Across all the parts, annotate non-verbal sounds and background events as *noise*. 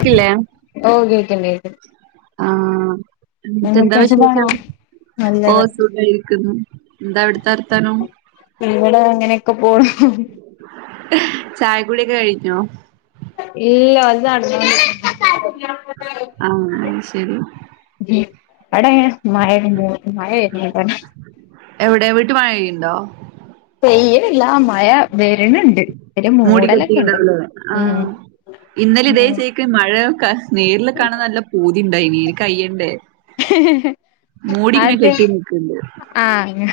ക്കില്ലേ ഓ കേക്ക്ണ്ട് കേക്ക് ആഹ് എന്നിട്ടെന്താ എന്തൊക്കെയാ സുഖാണോ വിശേഷം ഓ നല്ലത് സുഖായിരിക്കുന്നു എന്താ അവിടുത്തെവർത്താനം ഞങ്ങള് അങ്ങനെയൊക്കെ പോണു ചായകുടിയൊക്കെ കഴിഞ്ഞോ ഇല്ല *unintelligible* ആഹ് ശരി *unintelligible* എവിടെ വീട്ടി മഴ പെയ്യുന്നുണ്ടോ? പെയ്യിണില്ലാ മഴ വരണുണ്ട്. മൂടിക്കെട്ടിണ്ടാവല്ലോ ആഹ് ഇന്നലെ ഇതേ ചേക്ക് മഴ ക്ക നേരിൽ കാണാൻ നല്ല പൂതി ഉണ്ടായിനി അയിന് കയ്യണ്ടേ? മൂടിങ്ങനെ ആദ്യത്തെ കെട്ടി നിക്കണ്ട്. ആഹ്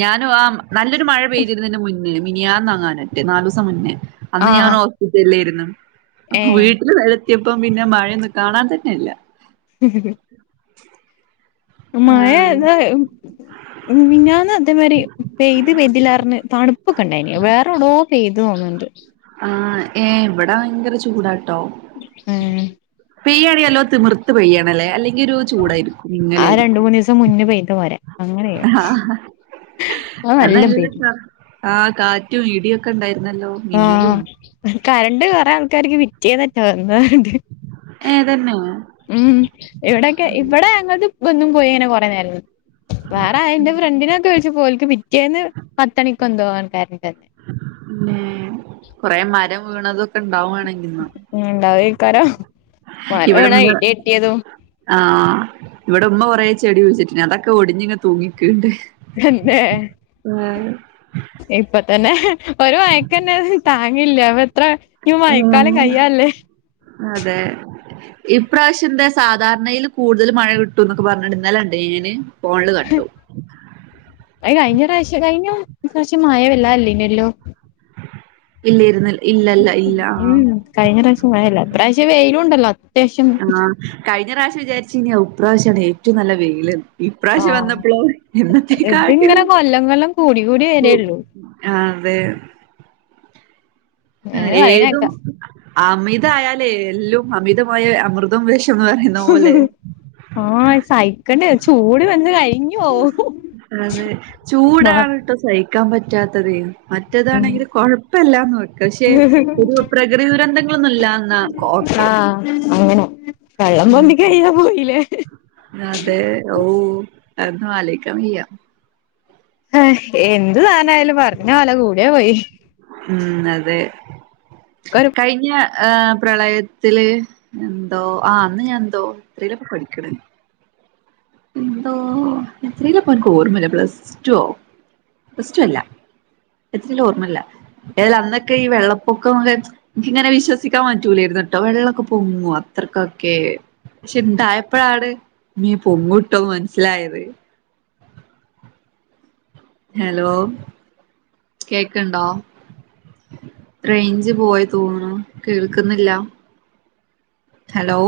ഞാനും ആഹ് നല്ലൊരു മഴ പെയ്തിരുന്നു ഇതിന്റെ മുന്നില് മിനിയാന്നങ്ങാനറ്റേ നാലു ദിവസം മുന്നേ. അന്ന് ഞാൻ ആഹ് ഹോസ്പിറ്റലിലായിരുന്നു അപ്പോ ഏഹ് വീട്ടില് *unintelligible* ത്തിയപ്പം പിന്നെ മഴയൊന്നും കാണാൻ തന്നെയില്ല. ഉം മഴ ആഹ് അതാ ഉം മിഞ്ഞാന്ന് അതേമാതിരി പെയ്ത് പെയ്തിലാ പറഞ്ഞ് തണുപ്പൊക്കെ ഉണ്ടായിനി വേറേടോ പെയ്തു തോന്നുന്നുണ്ട്. ആഹ് ഏഹ് ഇവിടെ ഭയങ്കര ചൂടാട്ടോ. ഏഹ് പെയ്യാണേ നല്ലോണം തിമിർത്ത് പെയ്യണല്ലേ അല്ലെങ്കിൽ ഒരു ചൂടായിരിക്കും വിങ്ങൽ ആ ആയിരിക്കും. രണ്ട് മൂന്ന് മുന്നേ പെയ്ത പോലെ അങ്ങനെ പെയ്യണം ആഹ് അത് നല്ല പെയ്ത്. ആഹ് കാറ്റും ഇടിയൊ ക്കെ ഇണ്ടായിരുന്ന ആഹ് കറണ്ട് കൊറെ ആൾക്കാർക്ക് പിറ്റേന്നറ്റാ വന്നതണ്ട്. ഏഹ് തന്നോ? ഉം ഇവിടെക്കെ ഇവിടെ ഞങ്ങൾത് വന്നും പോയി ഇങ്ങനെ കുറെ നേരം നിന്ന്. വേറെ എന്റെ ഫ്രണ്ടിനെ ഒക്കെ വിളിച്ചപ്പോ ഓൽക്ക് പിറ്റേന്ന് പത്ത് മണിക്ക് എന്തോ ആണ് കരണ്ട് വന്നേ. പിന്നെ കൊറെ മരം വീണതൊക്കെ ഉണ്ടാവാ ഉം ഇണ്ടാവും ആയിക്കാരോ മരം വീണതും ഇവിടെമ്മ ഇടി വെട്ടിയതും ആഹ് ഇവിടെ ഉമ്മ കൊറേ ചെടി കുയിച്ചിട്ടിന് അതൊക്കെ ഒടിഞ്ഞിങ്ങ് തൂങ്ങി നിക്ക്ണ്ട്. തന്നേ? ആഹ് ഇപ്പ തന്നെ ഒരു മയക്കന്നെ അത് താങ്ങില്ല അപ്പെത്ര ആഹ് അതെ ഇപ്രാശ്യന്തേ സാധാരണയിൽ കൂടുതൽ മഴ കിട്ടൂന്നൊക്കെ പറഞ്ഞു ഇന്നലെ ഇണ്ടായിനേന് ഫോണില് കണ്ടു. അയ് കഴിഞ്ഞ പ്രാശ്യം കഴിഞ്ഞ പ്രാശ്യം മയ വല്ലാ ഇല്ലെയ്നല്ലോ? ഇല്ലേയിരുന്ന് ഇല്ലല്ല ഇല്ലാ ആഹ് ഉം കഴിഞ്ഞ പ്രാശ്യം മഴയില്ല ഇപ്രാശ്യം വെയിലുണ്ടല്ലോ അത്യാശ്യം. ആഹ് കഴിഞ്ഞ പ്രാവശ്യം വിചാരിച്ചീന് ഓഹ് ഇപ്രാശ്യാണ് ഏറ്റോം നല്ല വെയിലിന്ന്. ഈപ്രാശ്യം ആഹ് വന്നപ്പളോ ഇതിങ്ങനെ എന്നത്തേക്കാട്ടിലും കൊല്ലം കൊല്ലം കൂടി കൂടി വരേള്ളൂ. ആഹ് അതെ. ആഹ് അങ്ങനെ ഏതും പറയണേക്കാ അമിതായാലെല്ലോം അമിതമായ അമൃ തം വെഷന്ന് പറയുന്ന പോലെ ആഹ് സഹിക്കണ്ടേ ചൂട് വന്ന് കഴി അതെ മ ചൂടാണ് ട്ടോ സഹിക്കാൻ പറ്റാത്തത്. മറ്റെതാണെങ്കില് കൊഴപ്പല്ലാന്ന് വെക്ക. ശെ ഒരു പ്രകൃതി ദുരന്തങ്ങളൊന്നുല്ലാതന്നാ കോക്ക്. ആഹ് അങ്ങനെ. വെള്ളം ഉം പൊന്തി കഴിയാൻ പോയില്ലേ അതെ ഓഹ് അതൊന്ന് ആലോയിക്കാ വെയ്യ. അഹ് എന്തു സാനായാലും പറഞ്ഞ പോലെ കൂട്യാ പോയി. ഉം അതെ ഇക്കൊരു കഴിഞ്ഞ. ഏഹ് പ്രളയത്തില് എന്തോ ആഹ് അന്ന് ഞാൻ എന്തോ എത്രിലാപ്പോ പഠിക്ക്ണ്? എന്തോ എത്രീലാപ്പ ഇൻക്ക് ഓർമ്മല്ല. പ്ലസ് റ്റൊ പ്ലസ് റ്റു അല്ല. എത്രില ഓർമ്മല്ല. ഏതാലും അന്നൊക്കെ ഈ വെള്ളപ്പൊക്കം അഹ് ഇൻക്ക് ഇങ്ങനെ വിശ്വസിക്കാൻ പറ്റൂലേര്ന്നുട്ടോ വെള്ളാക്കെ പൊങ്ങോ അത്രക്കൊക്കെ ക്ഷെ ഇണ്ടായപ്പളാണ് മേ പൊങ്ങുട്ടോന്ന് മനസ്സിലായത്. ഹലോ കേക്ക്ണ്ടോ? റെയ്ഞ്ച് പോയി തോന്നുണു കേൾക്കുന്നില്ല. ഹലോ